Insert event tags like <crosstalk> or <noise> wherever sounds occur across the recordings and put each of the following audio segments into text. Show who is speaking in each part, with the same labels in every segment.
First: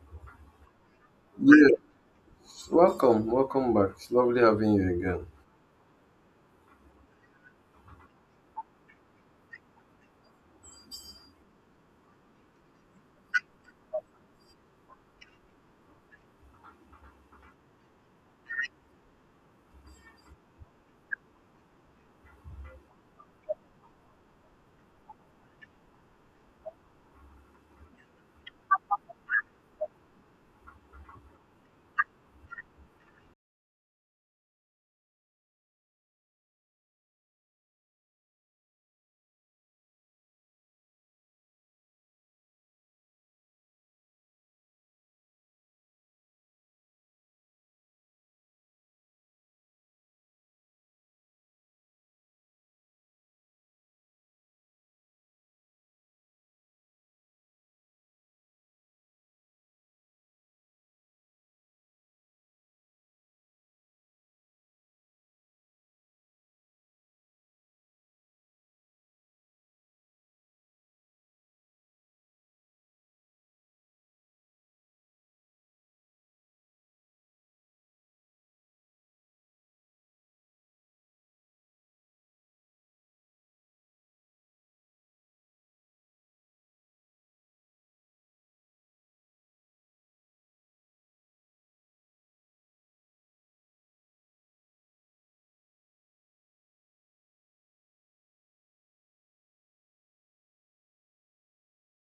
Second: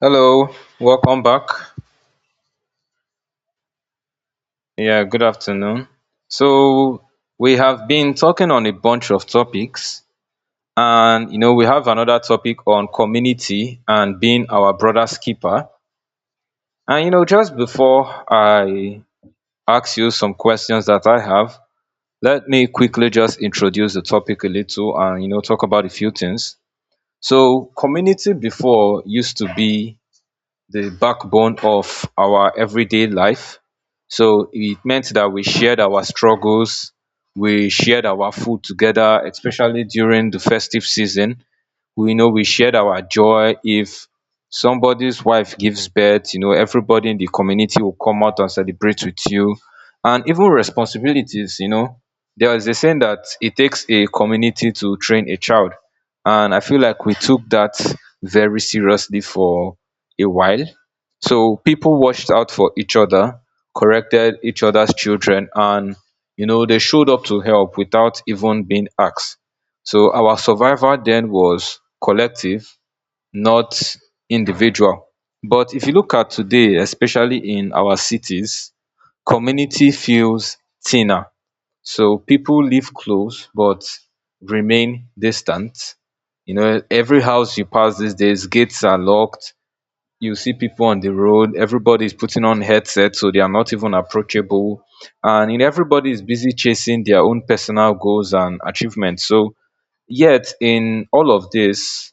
Speaker 1: Hello, welcome back.
Speaker 2: Yes, welcome, back. It's lovely having you
Speaker 1: Yeah, good
Speaker 2: again.
Speaker 1: afternoon. So, we have been talking on a bunch of topics, and you know, we have another topic on community and being our brother's keeper. And you know, just before I ask you some questions that I have, let me quickly just introduce the topic a little and you know, talk about a few things. So, community before used to be the backbone of our everyday life. So it meant that we shared our struggles, we shared our food together, especially during the festive season we know we shared our joy. If somebody's wife gives birth, you know, everybody in the community will come out and celebrate with you, and even responsibilities. You know, there is a saying that it takes a community to train a child, and I feel like we took that very seriously for a while. So people watched out for each other, corrected each other's children, and you know, they showed up to help without even being asked. So our survival then was collective, not individual. But if you look at today, especially in our cities, community feels thinner. So people live close but remain distant. You know, every house you pass these days, gates are locked. You see people on the road, everybody is putting on headsets, so they are not even approachable. And you know, everybody is busy chasing their own personal goals and achievements. So yet in all of this,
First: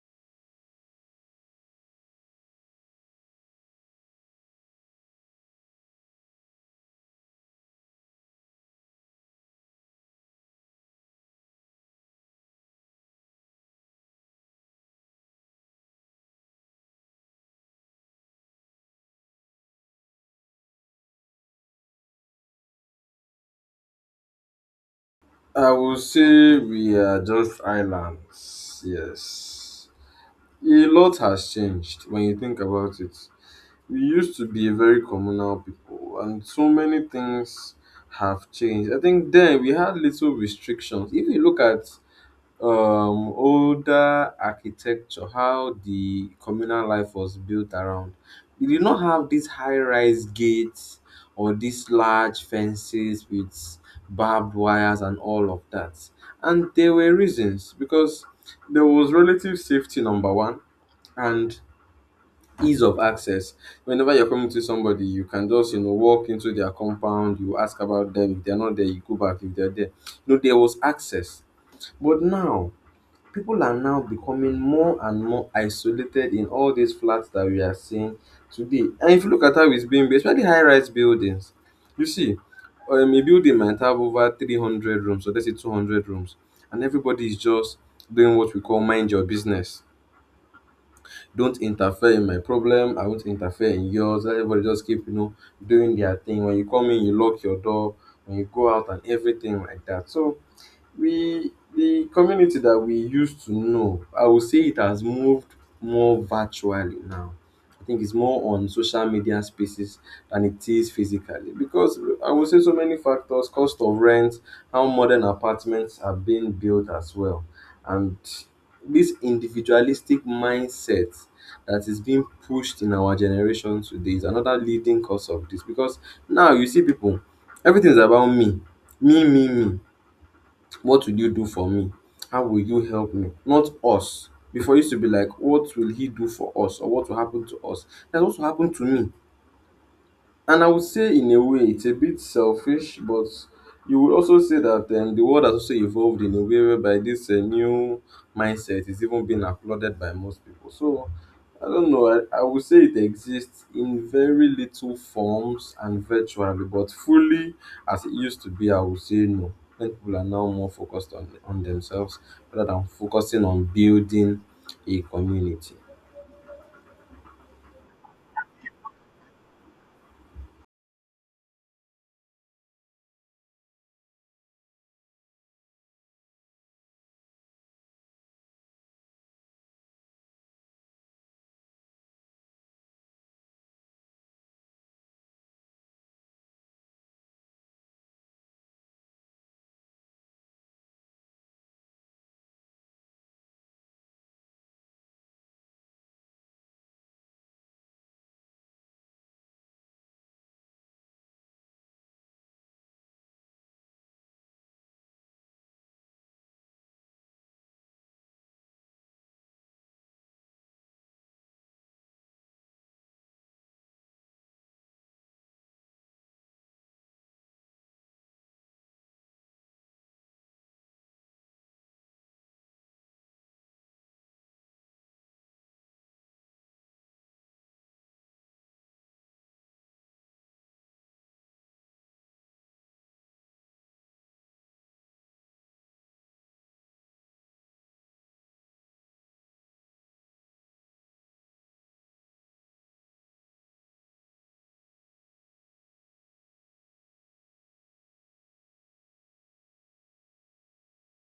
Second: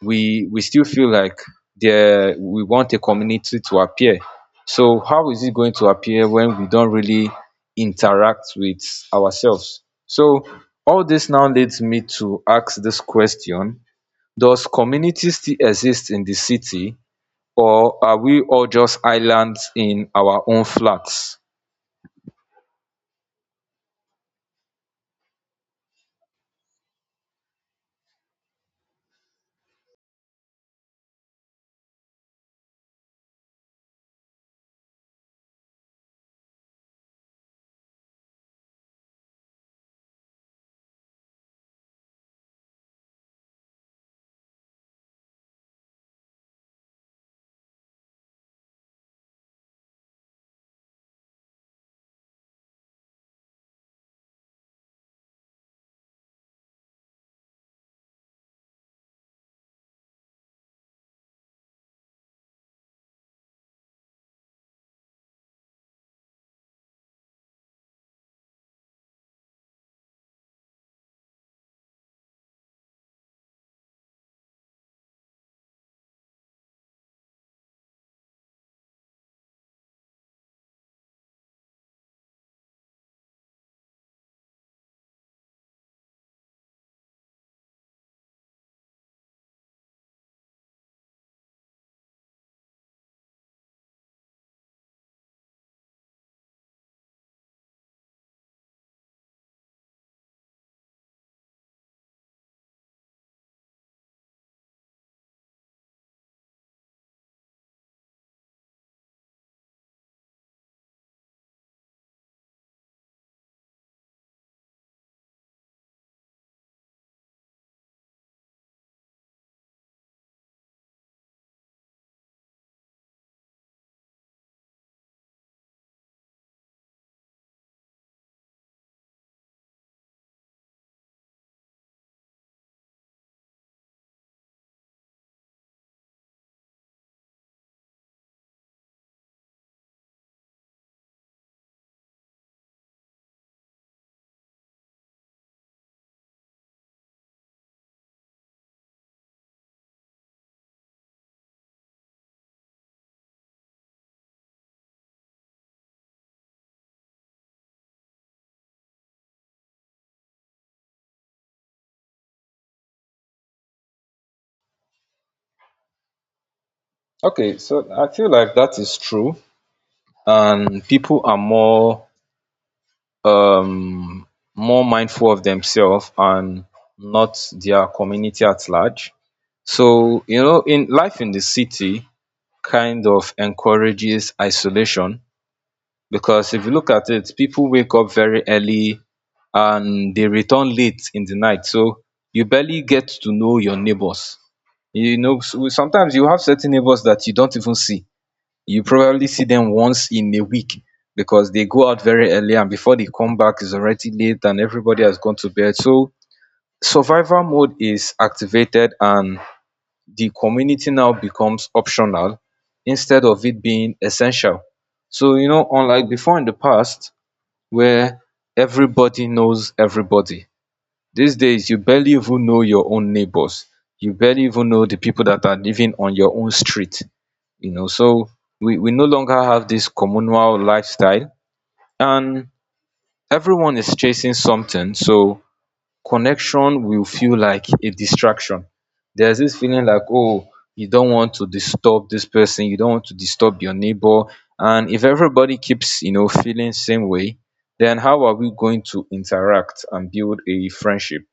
Speaker 1: we still feel like there we want a community to appear. So how is it going to appear when we don't really interact with ourselves? So all this now leads me to ask this question. Does community still exist in the city, or are we all just islands in our own flats?
Speaker 2: I will say we are just islands. Yes, a lot has changed when you think about it. We used to be a very communal people, and so many things have changed. I think then we had little restrictions. If you look at older architecture, how the communal life was built around, we did not have these high-rise gates or these large fences with barbed wires and all of that. And there were reasons, because there was relative safety, number one, and ease of access. Whenever you're coming to somebody, you can just, you know, walk into their compound, you ask about them, if they're not there you go back, if they're there, no, there was access. But now people are now becoming more and more isolated in all these flats that we are seeing today. And if you look at how it's being built, especially high-rise buildings, you see, a building might have over 300 rooms, so let's say 200 rooms, and everybody is just doing what we call mind your business. Don't interfere in my problem, I won't interfere in yours. Let everybody just keep, you know, doing their thing. When you come in, you lock your door. When you go out and everything like that. So, we the community that we used to know, I would say it has moved more virtually now. I think it's more on social media spaces than it is physically, because I would say so many factors: cost of rent, how modern apartments are being built as well, and this individualistic mindset that is being pushed in our generation today is another leading cause of this. Because now you see people, everything is about me, me. What will you do for me? How will you help me? Not us. Before, it used to be like, what will he do for us? Or what will happen to us? That's what will happen to me. And I would say in a way it's a bit selfish, but you would also say that, the world has also evolved in a way whereby this new mindset is even being applauded by most people. So I don't know. I would say it exists in very little forms and virtually, but fully as it used to be, I would say no. Many people are now more focused on themselves rather than focusing on building a community.
Speaker 1: Okay, so I feel like that is true, and people are more um more mindful of themselves and not their community at large. So, you know, in life in the city kind of encourages isolation, because if you look at it, people wake up very early and they return late in the night. So you barely get to know your neighbors. You know, so sometimes you have certain neighbors that you don't even see. You probably see them once in a week, because they go out very early and before they come back it's already late and everybody has gone to bed. So survival mode is activated and the community now becomes optional instead of it being essential. So you know, unlike before in the past, where everybody knows everybody, these days you barely even know your own neighbors. You barely even know the people that are living on your own street. You know, so we no longer have this communal lifestyle, and everyone is chasing something. So connection will feel like a distraction. There's this feeling like, oh, you don't want to disturb this person, you don't want to disturb your neighbor. And if everybody keeps you know feeling same way, then how are we going to interact and build a friendship?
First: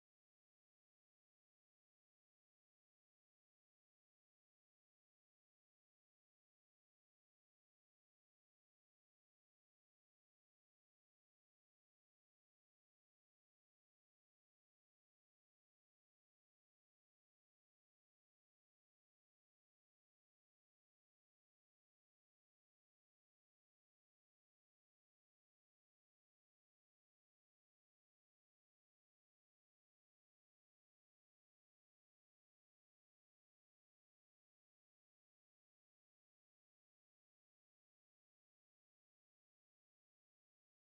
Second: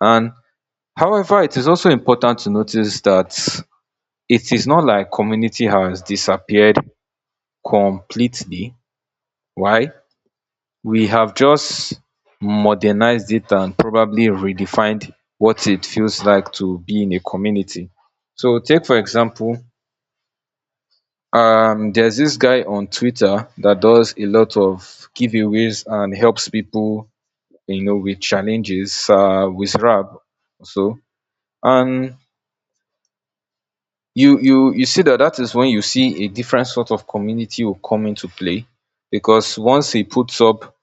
Speaker 1: And However, it is also important to notice that it is not like community has disappeared completely. Why? We have just modernized it and probably redefined what it feels like to be in a community. So take for example, there's this guy on Twitter that does a lot of giveaways and helps people, you know, with challenges, with Rab. So, and you see that that is when you see a different sort of community will come into play, because once he puts up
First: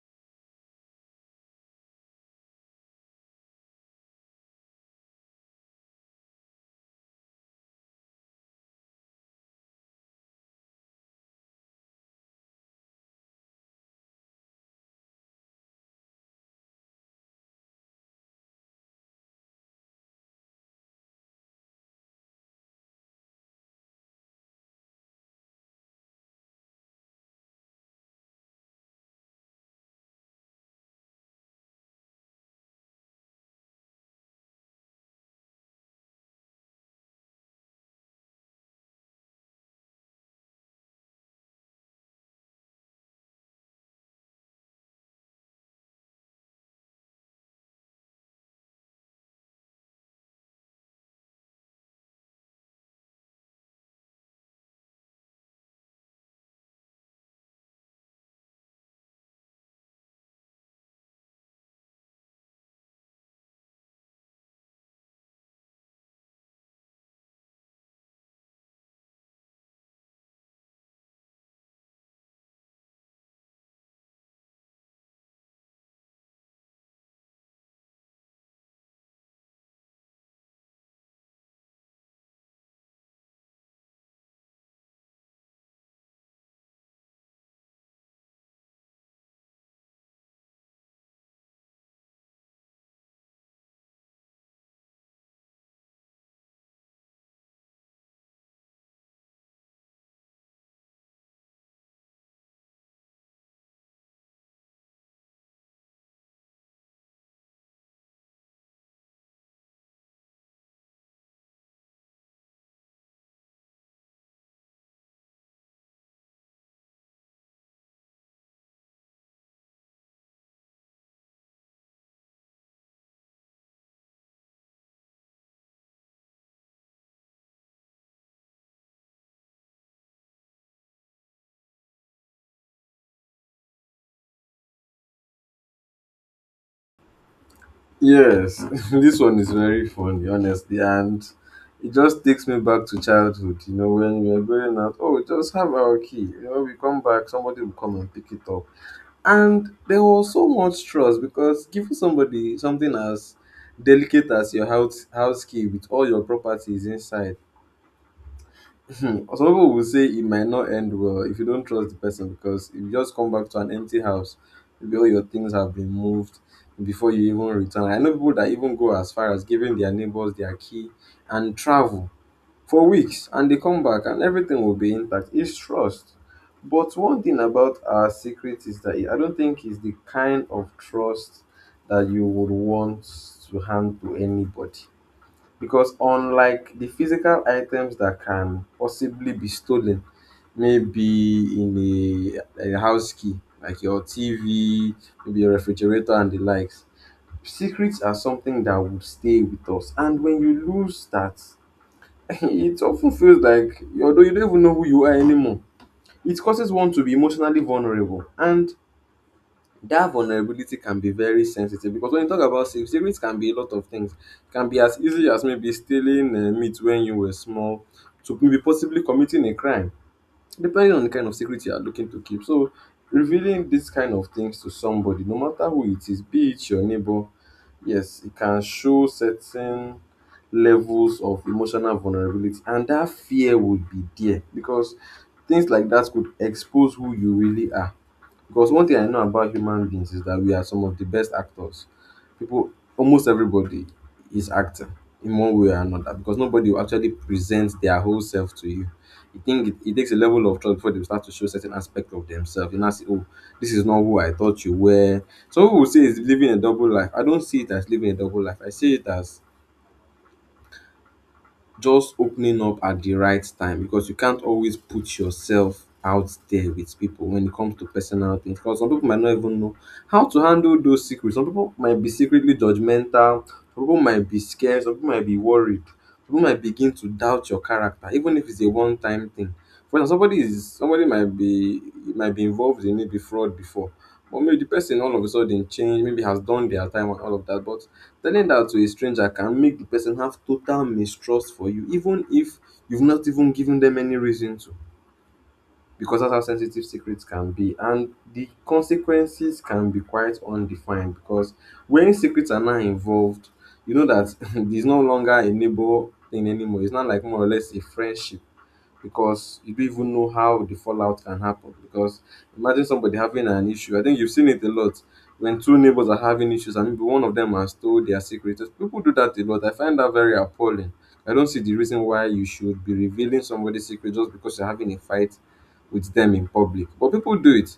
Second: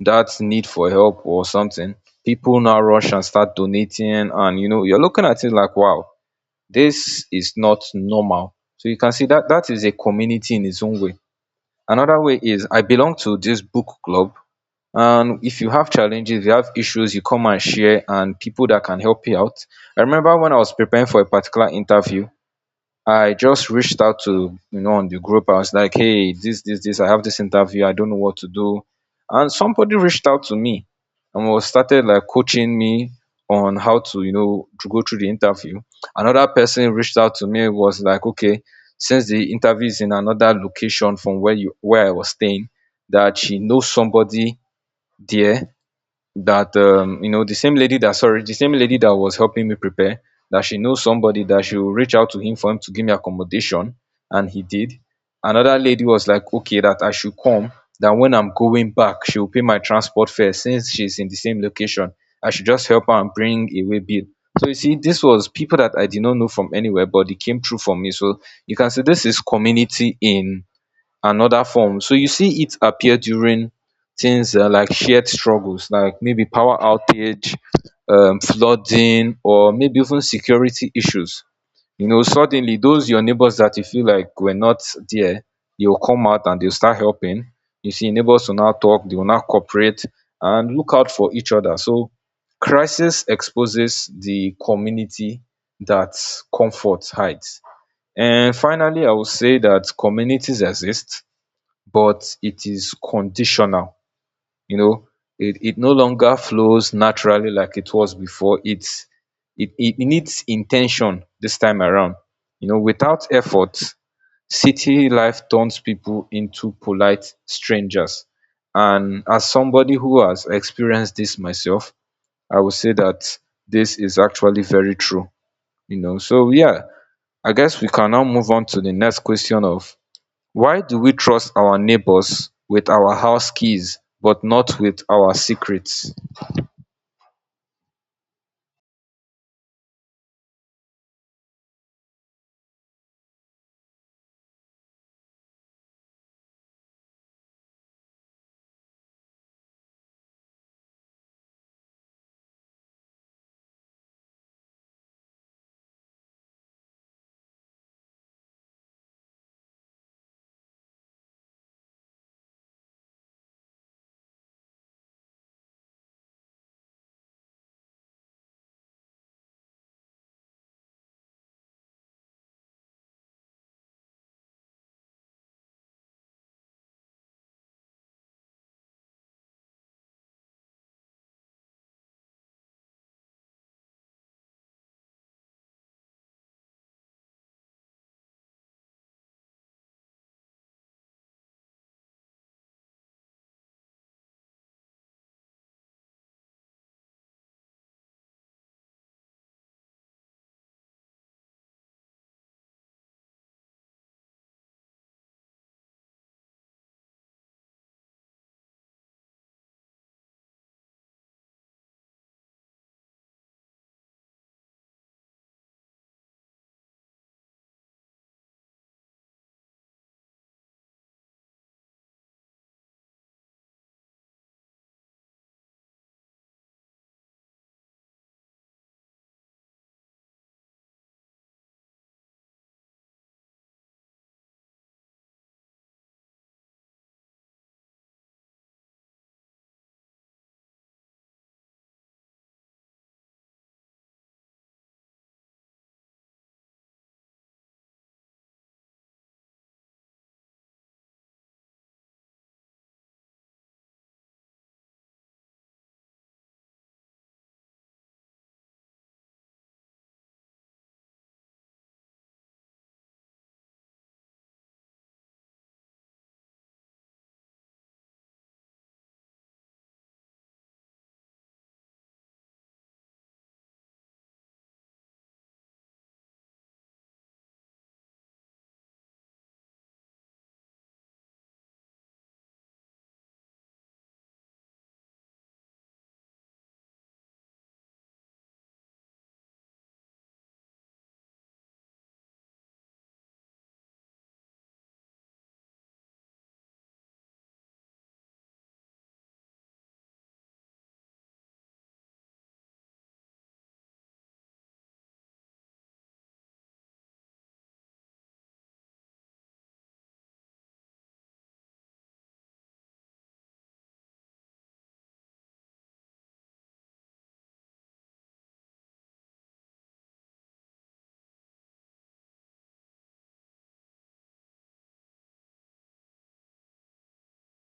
Speaker 1: that need for help or something, people now rush and start donating. And you know, you're looking at it like, wow, this is not normal. So you can see that that is a community in its own way. Another way is I belong to this book club. And if you have challenges, you have issues, you come and share, and people that can help you out. I remember when I was preparing for a particular interview, I just reached out to you know on the group. I was like, hey, this, I have this interview, I don't know what to do. And somebody reached out to me and was started like coaching me on how to, you know, to go through the interview. Another person reached out to me was like, okay, since the interview is in another location from where you where I was staying, that she knows somebody there, that you know the same lady that sorry the same lady that was helping me prepare, that she knows somebody that she will reach out to him for him to give me accommodation, and he did. Another lady was like, okay, that I should come, that when I'm going back she will pay my transport fare since she's in the same location. I should just help her and bring away bill. So you see, this was people that I did not know from anywhere, but they came through for me. So you can see this is community in and other form. So you see it appear during things like shared struggles, like maybe power outage, flooding, or maybe even security issues. You know, suddenly those your neighbors that you feel like were not there, they'll come out and they'll start helping. You see, neighbors will now talk, they will now cooperate and look out for each other. So crisis exposes the community that comfort hides. And finally, I will say that communities exist but it is conditional. You know, it no longer flows naturally like it was before. It's it needs intention this time around. You know, without effort, city life turns people into polite strangers. And as somebody who has experienced this myself, I would say that this is actually very true. You know, so yeah, I guess we can now move on to the next question of why do we trust our neighbors with our house keys but not with our secrets.
Speaker 2: Yes, <laughs> this one is very funny, honestly, and it just takes me back to childhood. You know, when we were going out, oh, just have our key. You know, we come back, somebody will come and pick it up. And there was so much trust, because giving somebody something as delicate as your house key with all your properties inside. Hmm. Some people will say it might not end well if you don't trust the person, because if you just come back to an empty house, maybe all your things have been moved before you even return. I know people that even go as far as giving their neighbors their key and travel for weeks, and they come back and everything will be intact. It's trust. But one thing about our secret is that I don't think it's the kind of trust that you would want to hand to anybody, because unlike the physical items that can possibly be stolen, maybe in a house key, like your TV, maybe your refrigerator, and the likes, secrets are something that would stay with us. And when you lose that, <laughs> it often feels like you, although, you don't even know who you are anymore. It causes one to be emotionally vulnerable, and that vulnerability can be very sensitive. Because when you talk about safe savings, can be a lot of things. It can be as easy as maybe stealing, meat when you were small, to maybe possibly committing a crime, depending on the kind of secret you are looking to keep. So revealing this kind of things to somebody, no matter who it is, be it your neighbor, yes, it can show certain levels of emotional vulnerability, and that fear would be there, because things like that could expose who you really are. Because one thing I know about human beings is that we are some of the best actors. People, almost everybody is acting in one way or another, because nobody will actually present their whole self to you. You think it takes a level of trust before they will start to show certain aspect of themselves. You now say, oh, this is not who I thought you were. Some people will say it's living a double life. I don't see it as living a double life. I see it as just opening up at the right time, because you can't always put yourself out there with people when it comes to personal things, because some people might not even know how to handle those secrets. Some people might be secretly judgmental, some people might be scared, some people might be worried, some people might begin to doubt your character, even if it's a one time thing. For example, somebody might be, might be involved in maybe fraud before, but maybe the person all of a sudden change, maybe has done their time and all of that. But telling that to a stranger can make the person have total mistrust for you, even if you've not even given them any reason to, because that's how sensitive secrets can be. And the consequences can be quite undefined, because when secrets are now involved, you know that <laughs> there's no longer a neighbor thing anymore. It's not like more or less a friendship, because you don't even know how the fallout can happen. Because imagine somebody having an issue. I think you've seen it a lot when two neighbors are having issues, and maybe one of them has told their secret. People do that a lot. I find that very appalling. I don't see the reason why you should be revealing somebody's secret just because you're having a fight with them in public. But people do it.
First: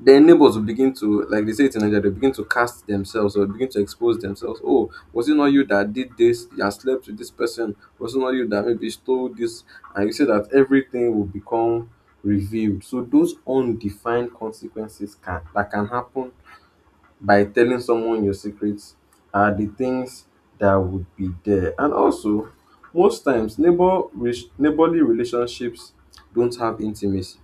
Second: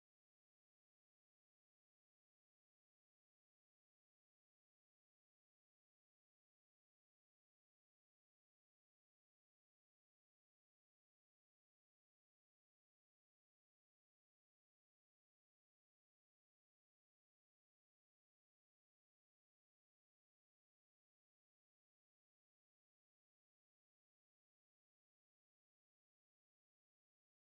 Speaker 2: Then neighbors will begin to, like they say it in Nigeria, they begin to cast themselves or begin to expose themselves. Oh, was it not you that did this? You slept with this person. Was it not you that maybe stole this? And you say that everything will become revealed. So those undefined consequences can that can happen by telling someone your secrets are the things that would be there. And also, most times neighborly relationships don't have intimacy,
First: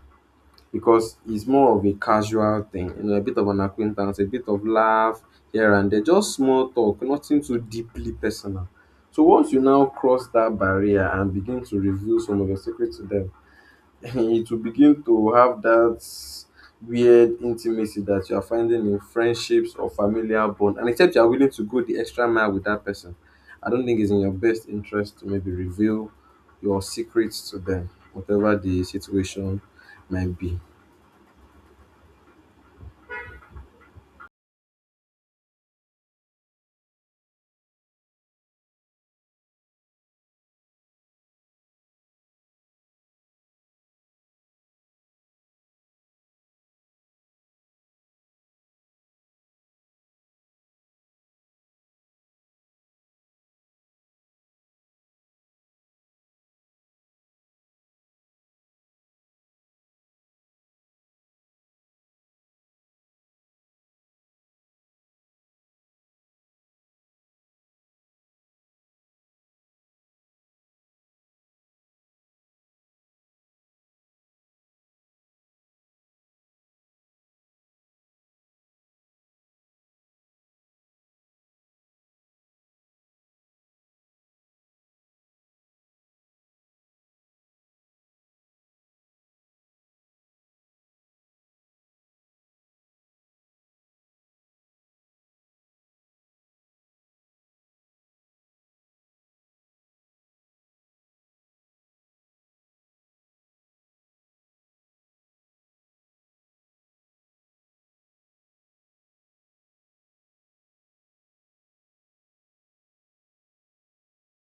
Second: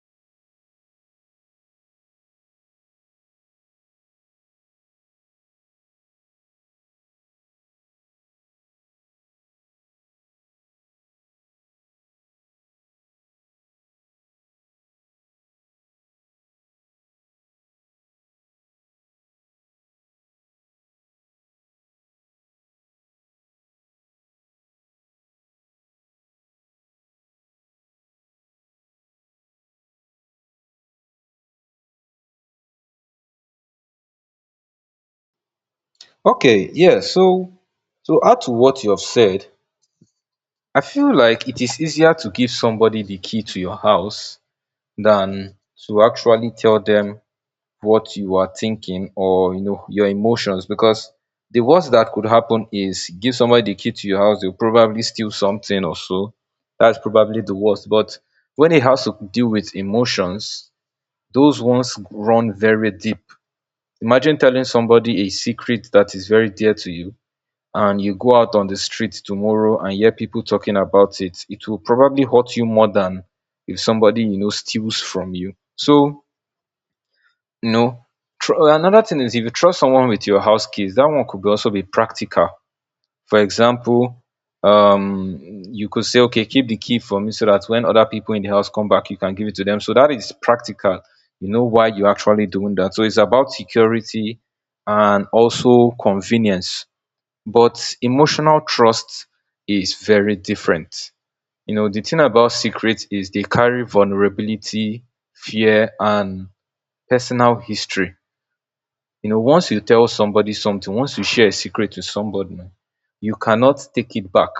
Speaker 2: because it's more of a casual thing, you know, a bit of an acquaintance, a bit of laugh here and there, just small talk, nothing too deeply personal. So once you now cross that barrier and begin to reveal some of your secrets to them, <laughs> it will begin to have that weird intimacy that you are finding in friendships or familial bond. And except you are willing to go the extra mile with that person, I don't think it's in your best interest to maybe reveal your secrets to them, whatever the situation might be.
Speaker 1: Okay, yes. So to add to what you have said, I feel like it is easier to give somebody the key to your house than to actually tell them what you are thinking or you know your emotions, because the worst that could happen is give somebody the key to your house, they'll probably steal something or so. That's probably the worst. But when it has to deal with emotions, those ones run very deep. Imagine telling somebody a secret that is very dear to you and you go out on the street tomorrow and hear people talking about it. It will probably hurt you more than if somebody you know steals from you. So, you know, another thing is, if you trust someone with your house keys, that one could be also be practical. For example, um, you could say, okay, keep the key for me so that when other people in the house come back, you can give it to them. So that is practical. You know why you're actually doing that. So it's about security and also convenience. But emotional trust is very different. You know, the thing about secrets is they carry vulnerability, fear, and personal history. You know, once you tell somebody something, once you share a secret with somebody, you cannot take it back,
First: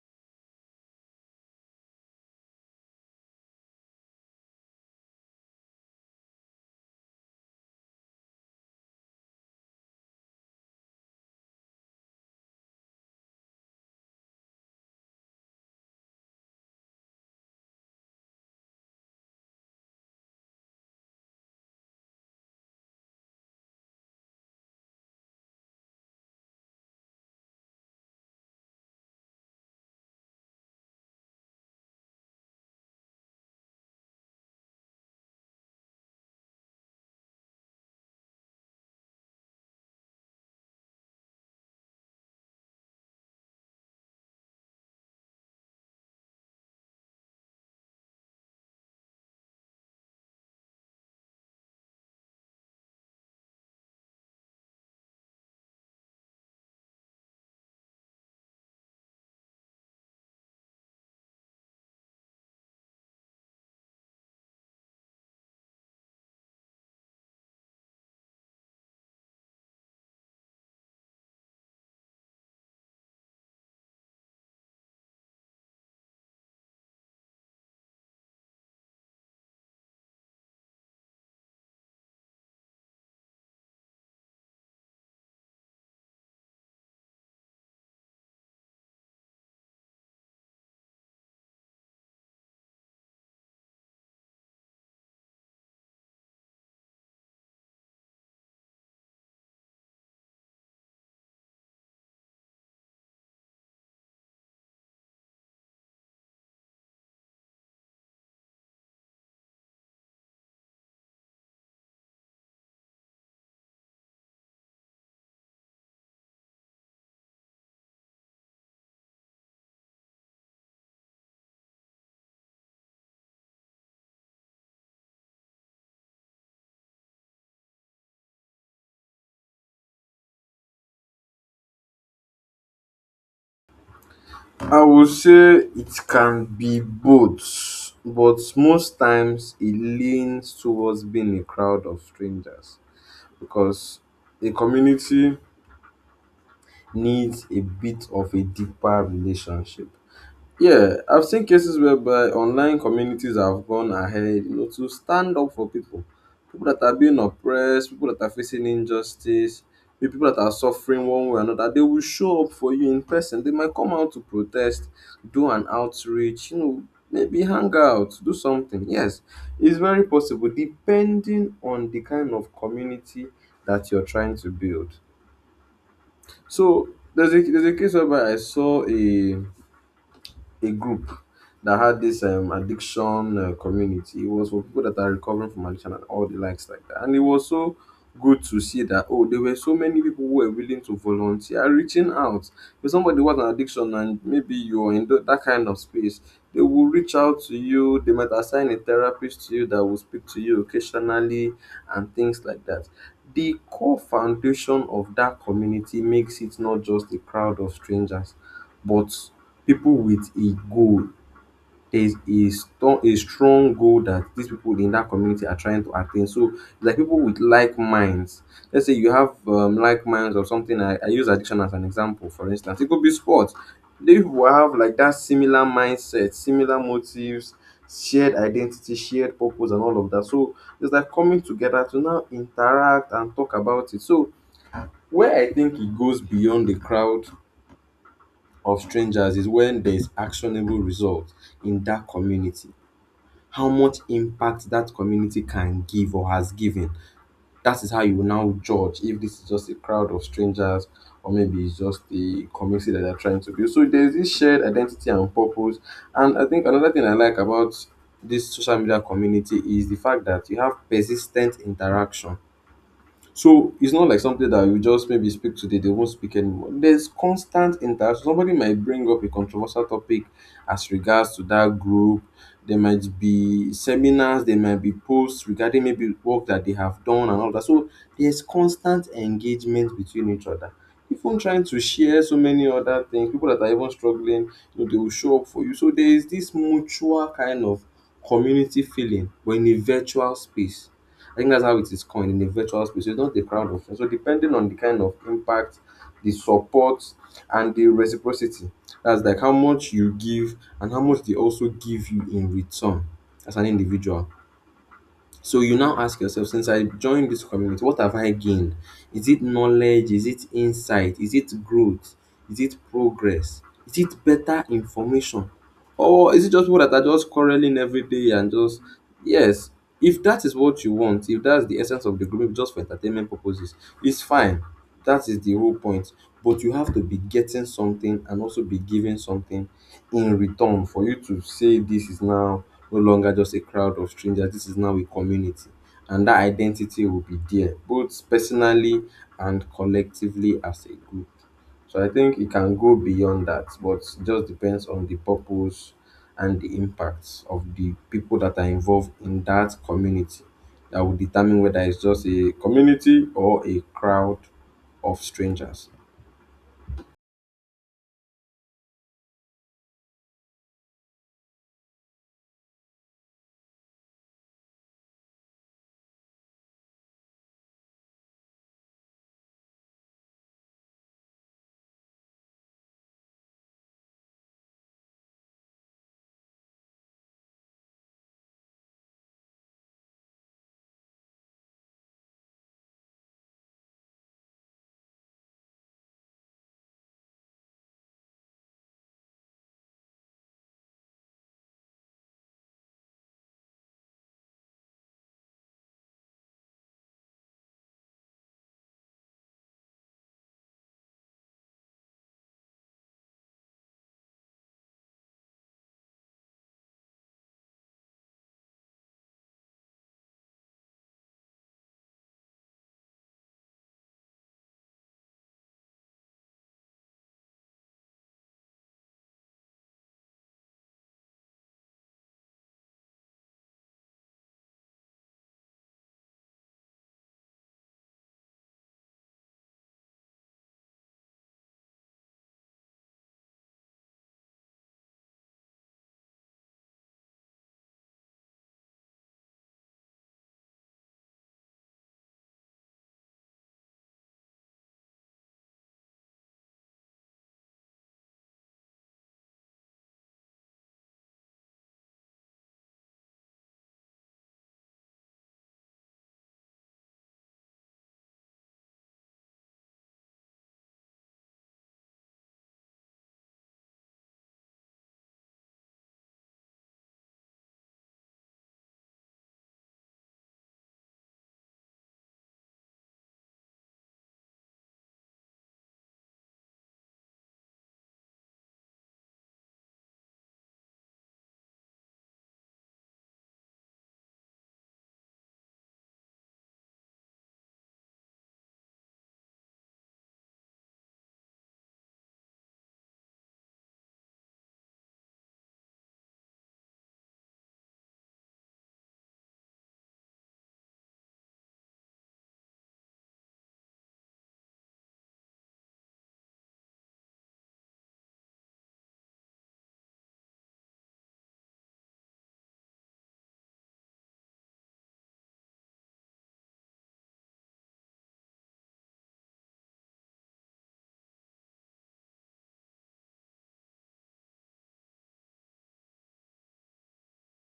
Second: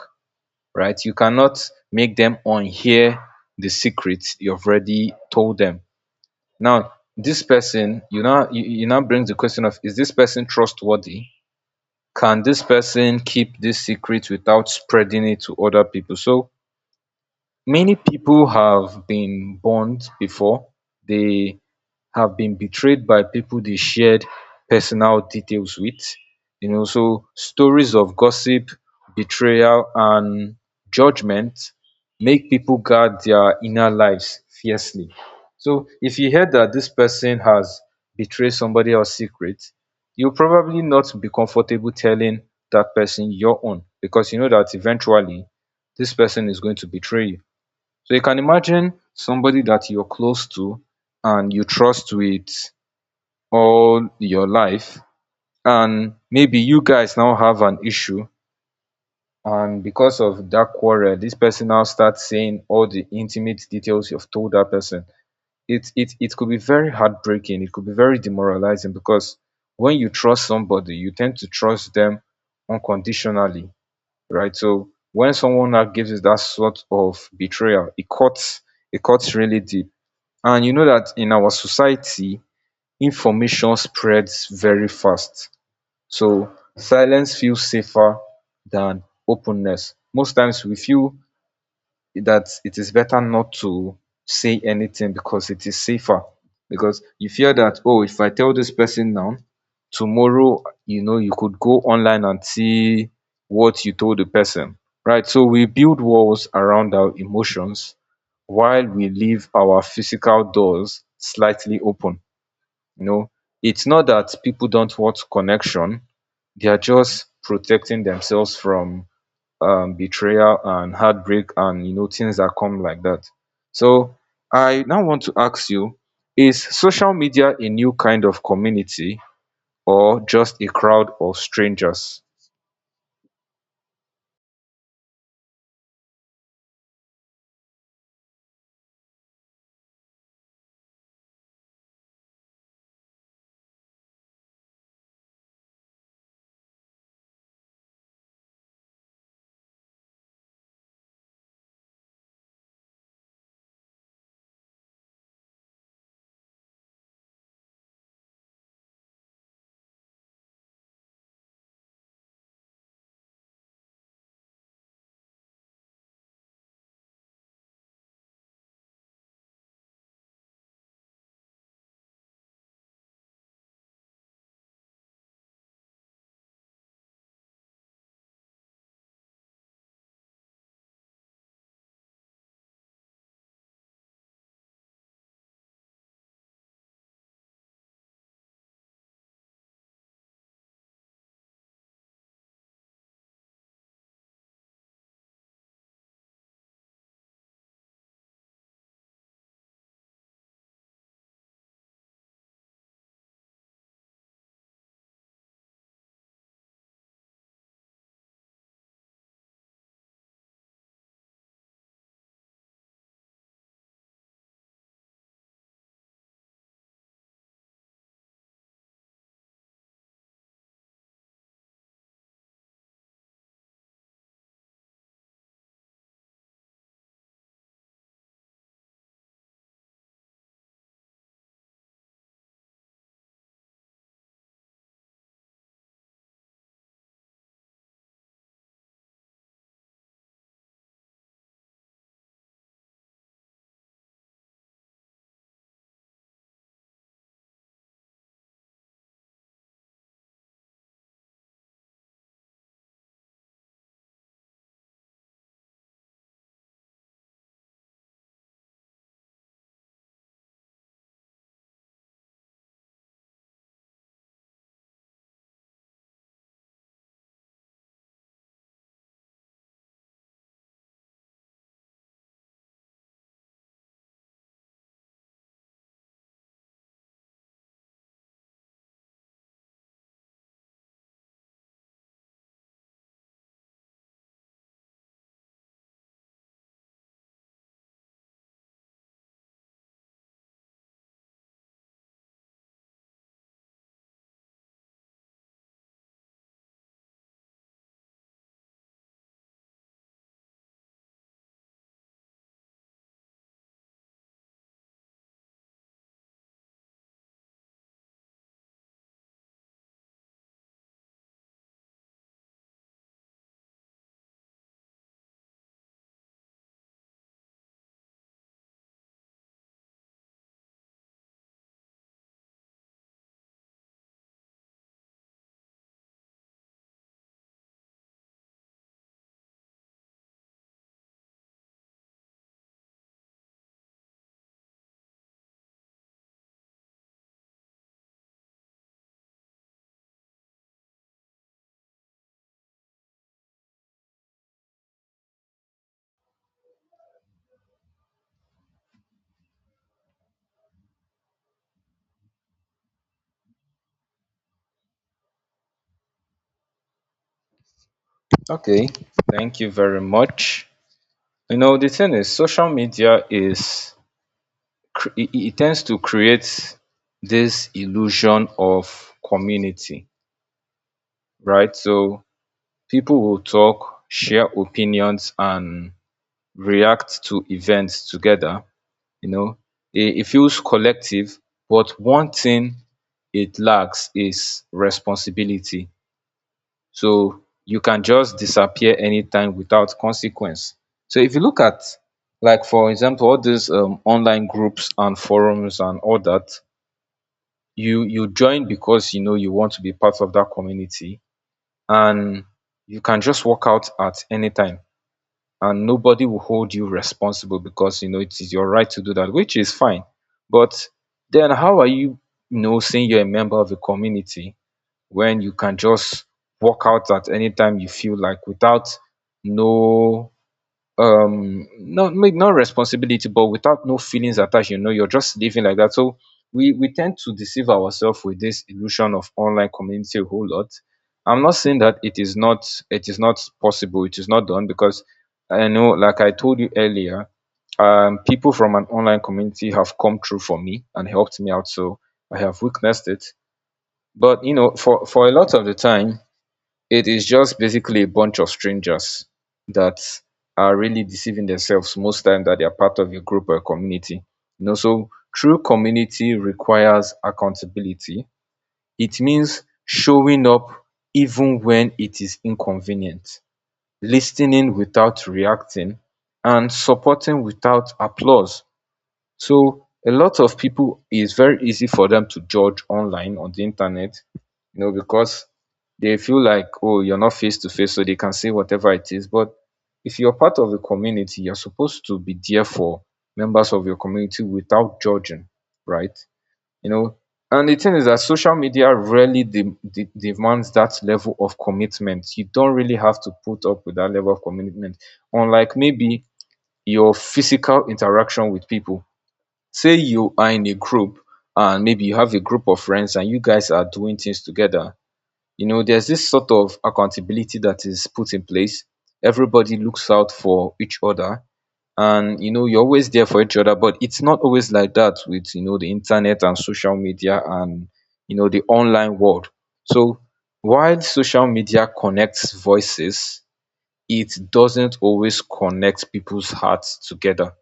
Speaker 1: right? You cannot make them unhear the secret you've already told them. Now, this person, you know, you now brings the question of, is this person trustworthy? Can this person keep this secret without spreading it to other people? So many people have been burned before. They have been betrayed by people they shared personal details with. You know, so stories of gossip, betrayal, and judgment make people guard their inner lives fiercely. So, if you hear that this person has betrayed somebody else's secret, you'll probably not be comfortable telling that person your own, because you know that eventually this person is going to betray you. So you can imagine somebody that you're close to and you trust with all your life, and maybe you guys now have an issue, and because of that quarrel, this person now starts saying all the intimate details you've told that person. It could be very heartbreaking. It could be very demoralizing, because when you trust somebody, you tend to trust them unconditionally, right? So when someone now gives you that sort of betrayal, it cuts, it cuts really deep. And you know that in our society information spreads very fast, so silence feels safer than openness. Most times we feel that it is better not to say anything because it is safer. Because you fear that, oh, if I tell this person now, tomorrow, you know, you could go online and see what you told the person, right? So we build walls around our emotions while we leave our physical doors slightly open. You know, it's not that people don't want connection, they are just protecting themselves from betrayal and heartbreak and things that come like that. So I now want to ask you, is social media a new kind of community or just a crowd of strangers?
Speaker 2: I would say it can be both, but most times it leans towards being a crowd of strangers, because a community needs a bit of a deeper relationship. Yeah, I've seen cases whereby online communities have gone ahead, you know, to stand up for people. People that are being oppressed, people that are facing injustice, the people that are suffering one way or another, they will show up for you in person. They might come out to protest, do an outreach, you know, maybe hang out, do something. Yes, it's very possible depending on the kind of community that you're trying to build. So there's a case whereby I saw a group that had this addiction, community. It was for people that are recovering from addiction and all the likes like that. And it was so good to see that, oh, there were so many people who were willing to volunteer, reaching out. If somebody was an addiction and maybe you're in that kind of space, they will reach out to you. They might assign a therapist to you that will speak to you occasionally and things like that. The core foundation of that community makes it not just a crowd of strangers, but people with a goal. There's a strong goal that these people in that community are trying to attain, so like people with like minds. Let's say you have like minds or something. I use addiction as an example, for instance it could be sports. These people have like that similar mindset, similar motives, shared identity, shared purpose and all of that. So it's like coming together to now interact and talk about it. So where I think it goes beyond the crowd of strangers is when there's actionable result in that community. How much impact that community can give or has given. That is how you will now judge if this is just a crowd of strangers or maybe it's just a community that they're trying to build. So there's this shared identity and purpose. And I think another thing I like about this social media community is the fact that you have persistent interaction. So it's not like something that you just maybe speak today, they won't speak anymore. There's constant interaction. Somebody might bring up a controversial topic as regards to that group. There might be seminars, there might be posts regarding maybe work that they have done and all that. So there's constant engagement between each other. Even trying to share so many other things, people that are even struggling, they will show up for you. So there is this mutual kind of community feeling, but in a virtual space. I think that's how it is coined in a virtual space. So it's not a crowd of friends. So depending on the kind of impact, the support, and the reciprocity, that's like how much you give and how much they also give you in return as an individual. So you now ask yourself, since I joined this community, what have I gained? Is it knowledge? Is it insight? Is it growth? Is it progress? Is it better information? Or is it just people that are just quarreling every day and just, yes, if that is what you want, if that's the essence of the group, just for entertainment purposes, it's fine. That is the whole point. But you have to be getting something and also be giving something in return for you to say this is now no longer just a crowd of strangers, this is now a community. And that identity will be there, both personally and collectively as a group. So I think it can go beyond that, but it just depends on the purpose and the impacts of the people that are involved in that community that will determine whether it's just a community or a crowd of strangers.
Speaker 1: Okay, thank you very much. You know, the thing is, social media is cr- it tends to create this illusion of community, right? So people will talk, share opinions, and react to events together. you know. It feels collective, but one thing it lacks is responsibility. So you can just disappear anytime without consequence. So if you look at, like, for example, all these online groups and forums and all that, you join because you know you want to be part of that community, and you can just walk out at any time, and nobody will hold you responsible because you know it is your right to do that, which is fine. But then how are you, you know, saying you're a member of a community when you can just walk out at any time you feel like without no, not, maybe not responsibility, but without no feelings attached? You know, you're just living like that. So we tend to deceive ourselves with this illusion of online community a whole lot. I'm not saying that it is not, it is not possible, it is not done, because I know, like I told you earlier, people from an online community have come through for me and helped me out, so I have witnessed it. But you know, for a lot of the time, it is just basically a bunch of strangers that are really deceiving themselves most times that they are part of a group or a community, you know. So true community requires accountability. It means showing up even when it is inconvenient, listening without reacting, and supporting without applause. So a lot of people, it's very easy for them to judge online on the internet, you know, because they feel like, oh, you're not face to face, so they can say whatever it is. But if you're part of a community, you're supposed to be there for members of your community without judging, right? You know, and the thing is that social media rarely demands that level of commitment. You don't really have to put up with that level of commitment, unlike maybe your physical interaction with people. Say you are in a group, and maybe you have a group of friends and you guys are doing things together, you know there's this sort of accountability that is put in place. Everybody looks out for each other, and you know you're always there for each other. But it's not always like that with, you know, the internet and social media and, you know, the online world. So while social media connects voices, it doesn't always connect people's hearts together.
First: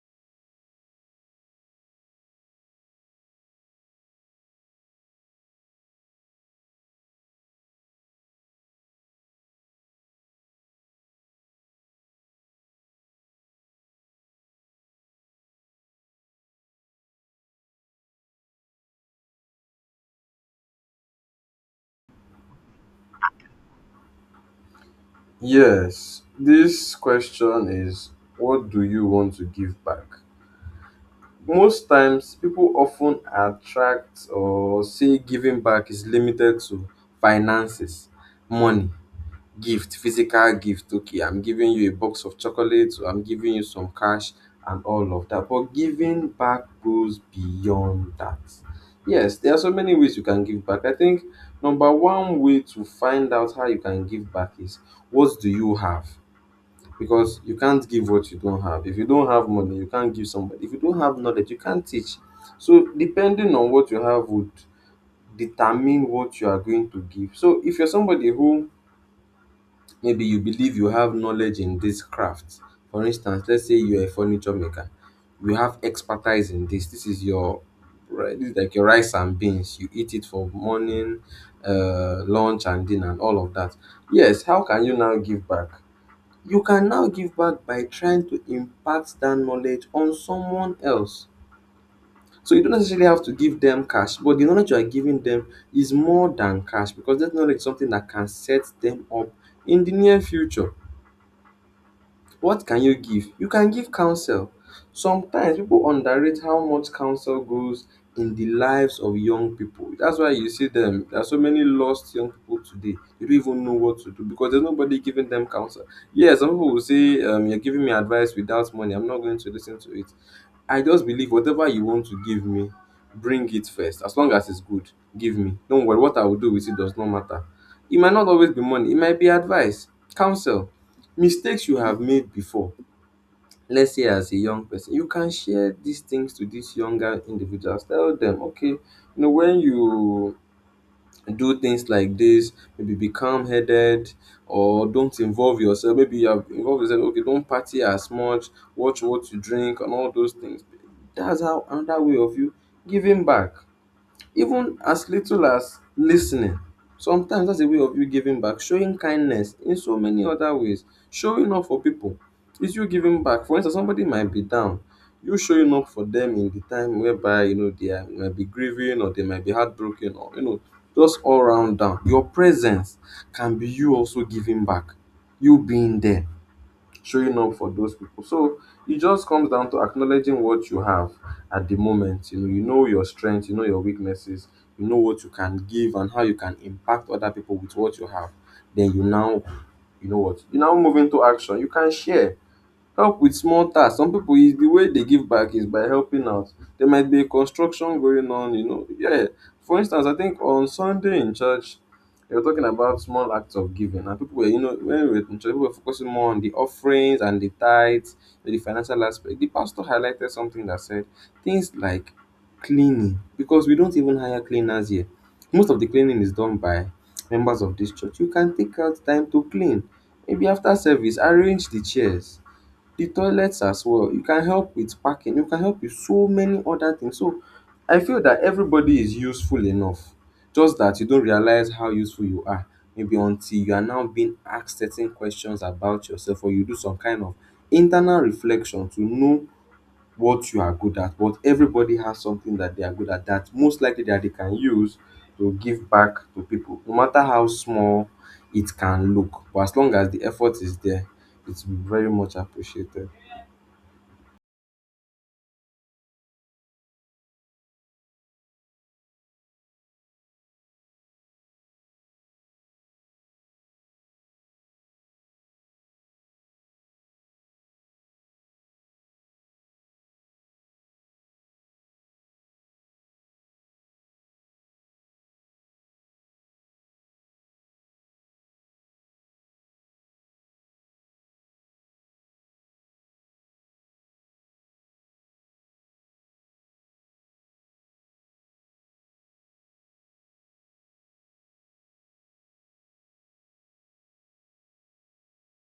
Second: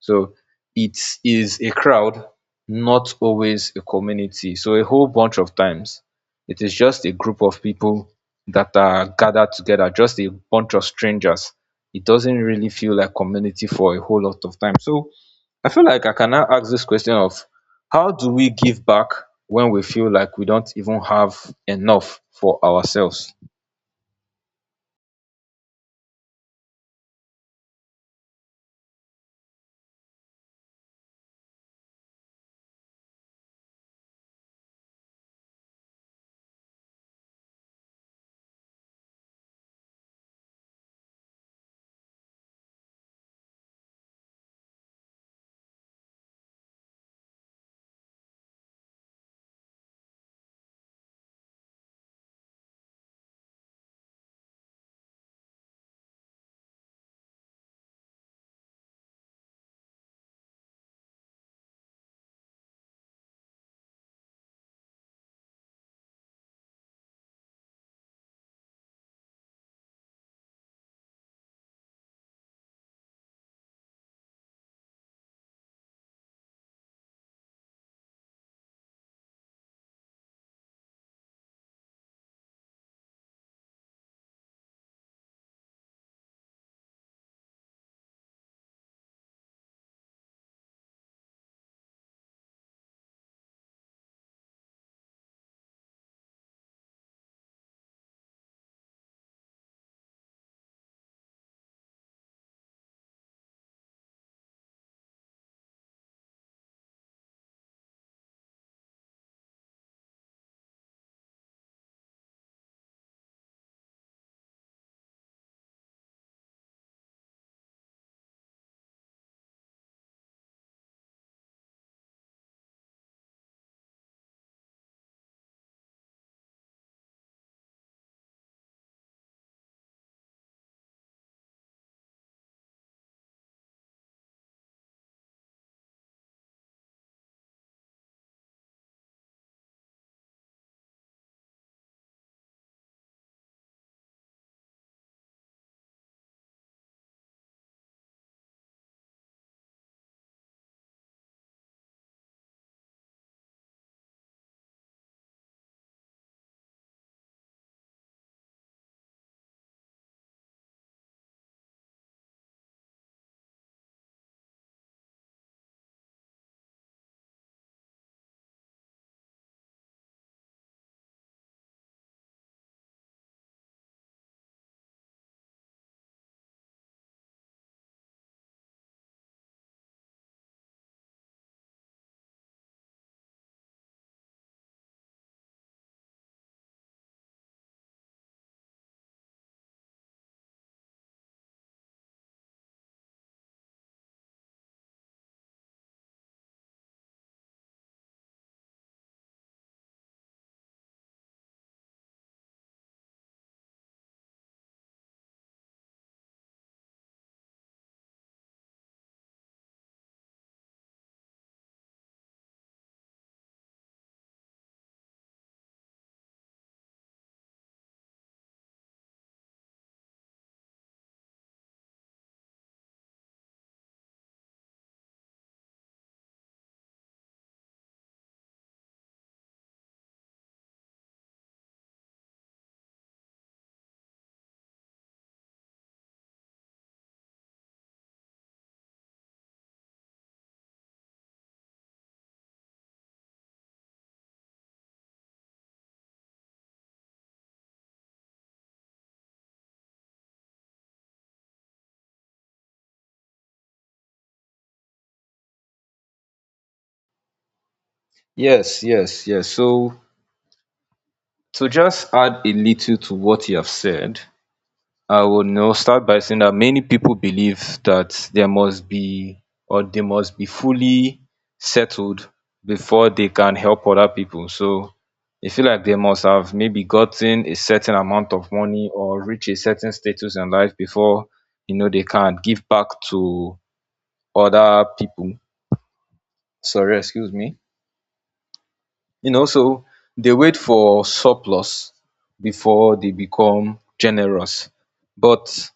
Speaker 1: So it is a crowd, not always a community. So a whole bunch of times, it is just a group of people that are gathered together, just a bunch of strangers. It doesn't really feel like community for a whole lot of time. So I feel like I can now ask this question of, how do we give back when we feel like we don't even have enough for ourselves?
Speaker 2: Yes, this question is, what do you want to give back? Most times, people often attract or say giving back is limited to finances, money, gift, physical gift. Okay, I'm giving you a box of chocolates, or I'm giving you some cash, and all of that. But giving back goes beyond that. Yes, there are so many ways you can give back. I think number one way to find out how you can give back is, what do you have? Because you can't give what you don't have. If you don't have money, you can't give somebody. If you don't have knowledge, you can't teach. So depending on what you have would determine what you are going to give. So if you're somebody who maybe you believe you have knowledge in this craft, for instance, let's say you're a furniture maker, you have expertise in this. This is your right, this is like your rice and beans. You eat it for morning, lunch and dinner and all of that. Yes, how can you now give back? You can now give back by trying to impact that knowledge on someone else. So you don't necessarily have to give them cash, but the knowledge you are giving them is more than cash because that knowledge is something that can set them up in the near future. What can you give? You can give counsel. Sometimes people underrate how much counsel goes in the lives of young people. That's why you see them. There are so many lost young people today. They don't even know what to do because there's nobody giving them counsel. Yeah, some people will say, "You're giving me advice without money. I'm not going to listen to it." I just believe whatever you want to give me, bring it first. As long as it's good, give me. Don't worry, what I will do with it does not matter. It might not always be money, it might be advice, counsel, mistakes you have made before. Let's say, as a young person, you can share these things to these younger individuals. Tell them, okay, you know, when you do things like this, maybe be calm headed, or don't involve yourself, maybe you have involved yourself, okay, don't party as much, watch what you drink and all those things. That's how another way of you giving back, even as little as listening, sometimes that's a way of you giving back, showing kindness in so many other ways, showing up for people is you giving back. For instance, somebody might be down, you showing up for them in the time whereby you know they are might be grieving or they might be heartbroken or you know, just all round down, your presence can be you also giving back, you being there, showing up for those people. So it just comes down to acknowledging what you have at the moment. You know your strengths, you know your weaknesses, you know what you can give and how you can impact other people with what you have. Then you now, you know what, you now move into action. You can share. Help with small tasks. Some people is the way they give back is by helping out. There might be a construction going on, you know. Yeah. For instance, I think on Sunday in church, they were talking about small acts of giving. And people were, you know, when we were in church, people were focusing more on the offerings and the tithes, you know, the financial aspect. The pastor highlighted something that said things like cleaning, because we don't even hire cleaners here. Most of the cleaning is done by members of this church. You can take out time to clean. Maybe after service, arrange the chairs, the toilets as well. You can help with parking, you can help with so many other things. So I feel that everybody is useful enough, just that you don't realize how useful you are maybe until you are now being asked certain questions about yourself or you do some kind of internal reflection to know what you are good at. But everybody has something that they are good at that most likely that they can use to give back to people, no matter how small it can look. But as long as the effort is there, it's very much appreciated.
Speaker 1: Yes, yes, yes. So to just add a little to what you have said, I would, you know, start by saying that many people believe that there must be, or they must be fully settled before they can help other people. So they feel like they must have maybe gotten a certain amount of money or reach a certain status in life before, you know, they can give back to other people. Sorry, excuse me. You know, so they wait for surplus before they become generous. But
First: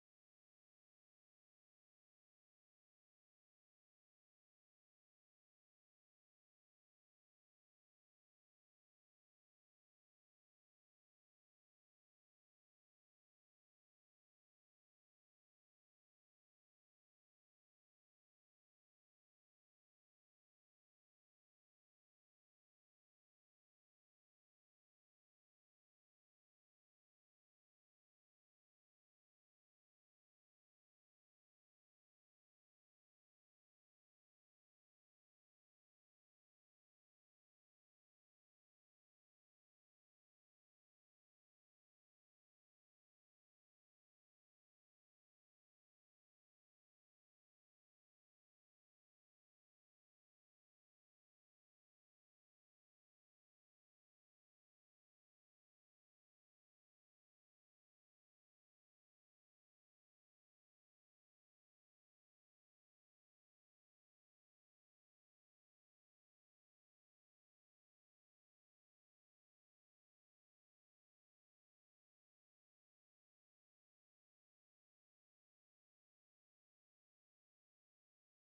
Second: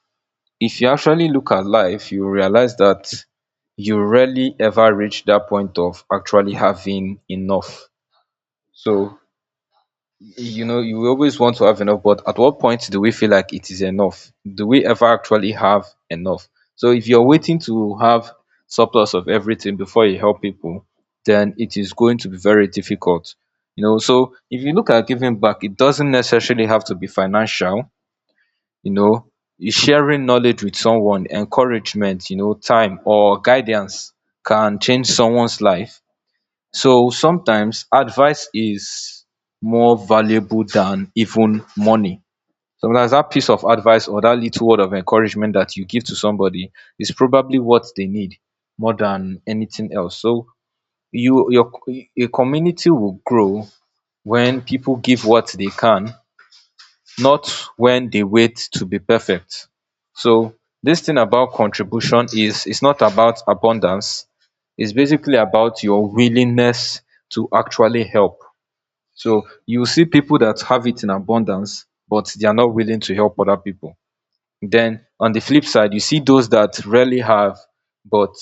Speaker 1: if you actually look at life, you realize that you rarely ever reach that point of actually having enough. So, you know, you always want to have enough, but at what point do we feel like it is enough? Do we ever actually have enough? So if you're waiting to have surplus of everything before you help people, then it is going to be very difficult. You know, so if you look at giving back, it doesn't necessarily have to be financial. You know, sharing knowledge with someone, encouragement, you know, time or guidance can change someone's life. So sometimes advice is more valuable than even money. Sometimes that piece of advice or that little word of encouragement that you give to somebody is probably what they need more than anything else. So you your a community will grow when people give what they can, not when they wait to be perfect. So this thing about contribution is, it's not about abundance. It's basically about your willingness to actually help. So you see people that have it in abundance, but they are not willing to help other people. Then on the flip side you see those that rarely have, but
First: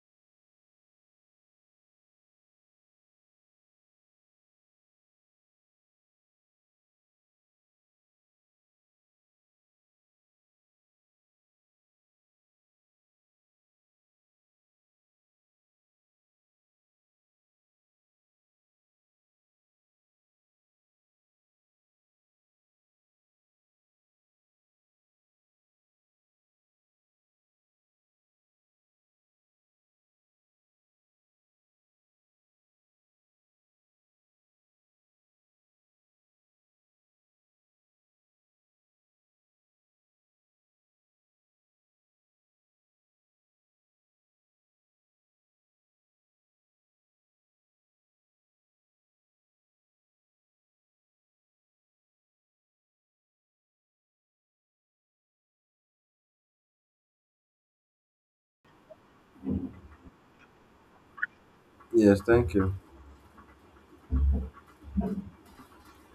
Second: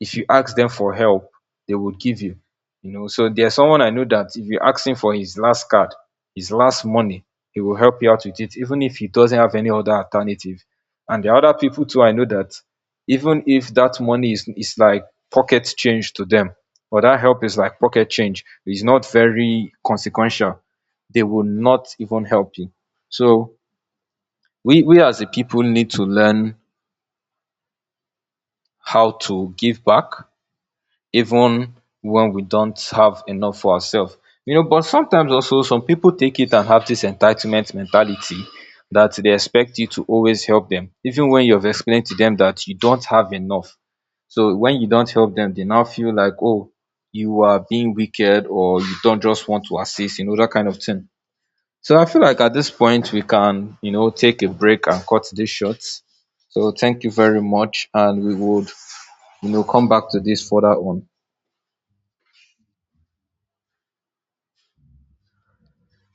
Speaker 1: if you ask them for help, they will give you. You know, so there's someone I know that if you ask him for his last card, his last money, he will help you out with it even if he doesn't have any other alternative. And the other people too, I know that even if that money is like pocket change to them, or that help is like pocket change, it's not very consequential, they will not even help you. So we as a people need to learn how to give back even when we don't have enough for ourselves. You know, but sometimes also some people take it and have this entitlement mentality, that they expect you to always help them even when you've explained to them that you don't have enough. So when you don't help them, they now feel like, oh, you are being wicked, or you don't just want to assist, you know, that kind of thing. So I feel like at this point we can, you know, take a break and cut this short. So thank you very much, and we would, you know, come back to this further on.
Speaker 2: Yes, thank you.